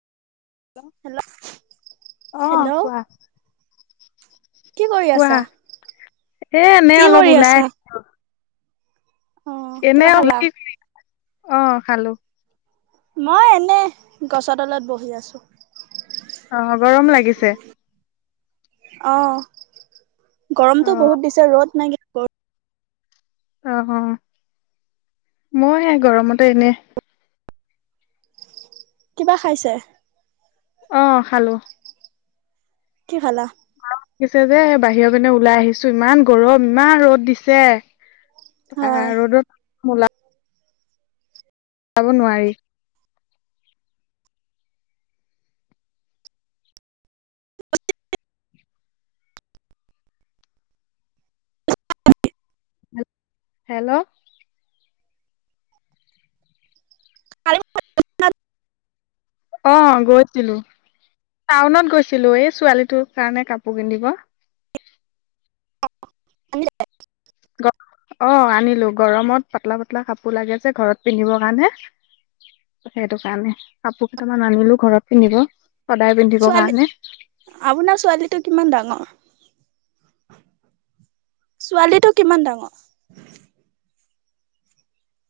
Hello অ', কোৱা। কি কৰি আছা? কোৱা, এ, এনেই কি কৰি অলপ ওলাই আছা? অ' এনে, কিবা খালা? [unintelligible] অ', খালো। মই এনে, গছৰ তলত বহি আছো। অ', গৰম লাগিছে? অ', অ গৰমতটো বহুত দিছে ৰ'দ নাইক অ', অ', মইও সেই গৰমতে এনে কিবা খাইছে? অ', খালো। কি খালা? [unintelligible] লাগিছে যে বাহিৰৰ মনে ওলাই আহিছো ইমান গৰম ইমান ৰ'দ দিছে। বা হয়। ৰ'দত ওলাব নোৱাৰি। হেল্ল'? [unintelligible] অ', গৈছিলো টাউনত গৈছিলো এই ছোৱালীটোৰ কাৰণে কাপোৰ কিনিব। [unintelligible] অ', আনিলো গৰমত পাতলা পাতলা কাপোৰ লাগিছে ঘৰত পিন্ধিবৰ কাৰণে। সেইটো কাৰণে, কাপোৰ ঘৰত পিন্ধিব সদায় পিন্ধিব ছোৱালী কাৰণে। আপোনাৰ ছোৱালীটো কিমান ডাঙৰ? ছোৱালী টো কিমান ডাঙৰ?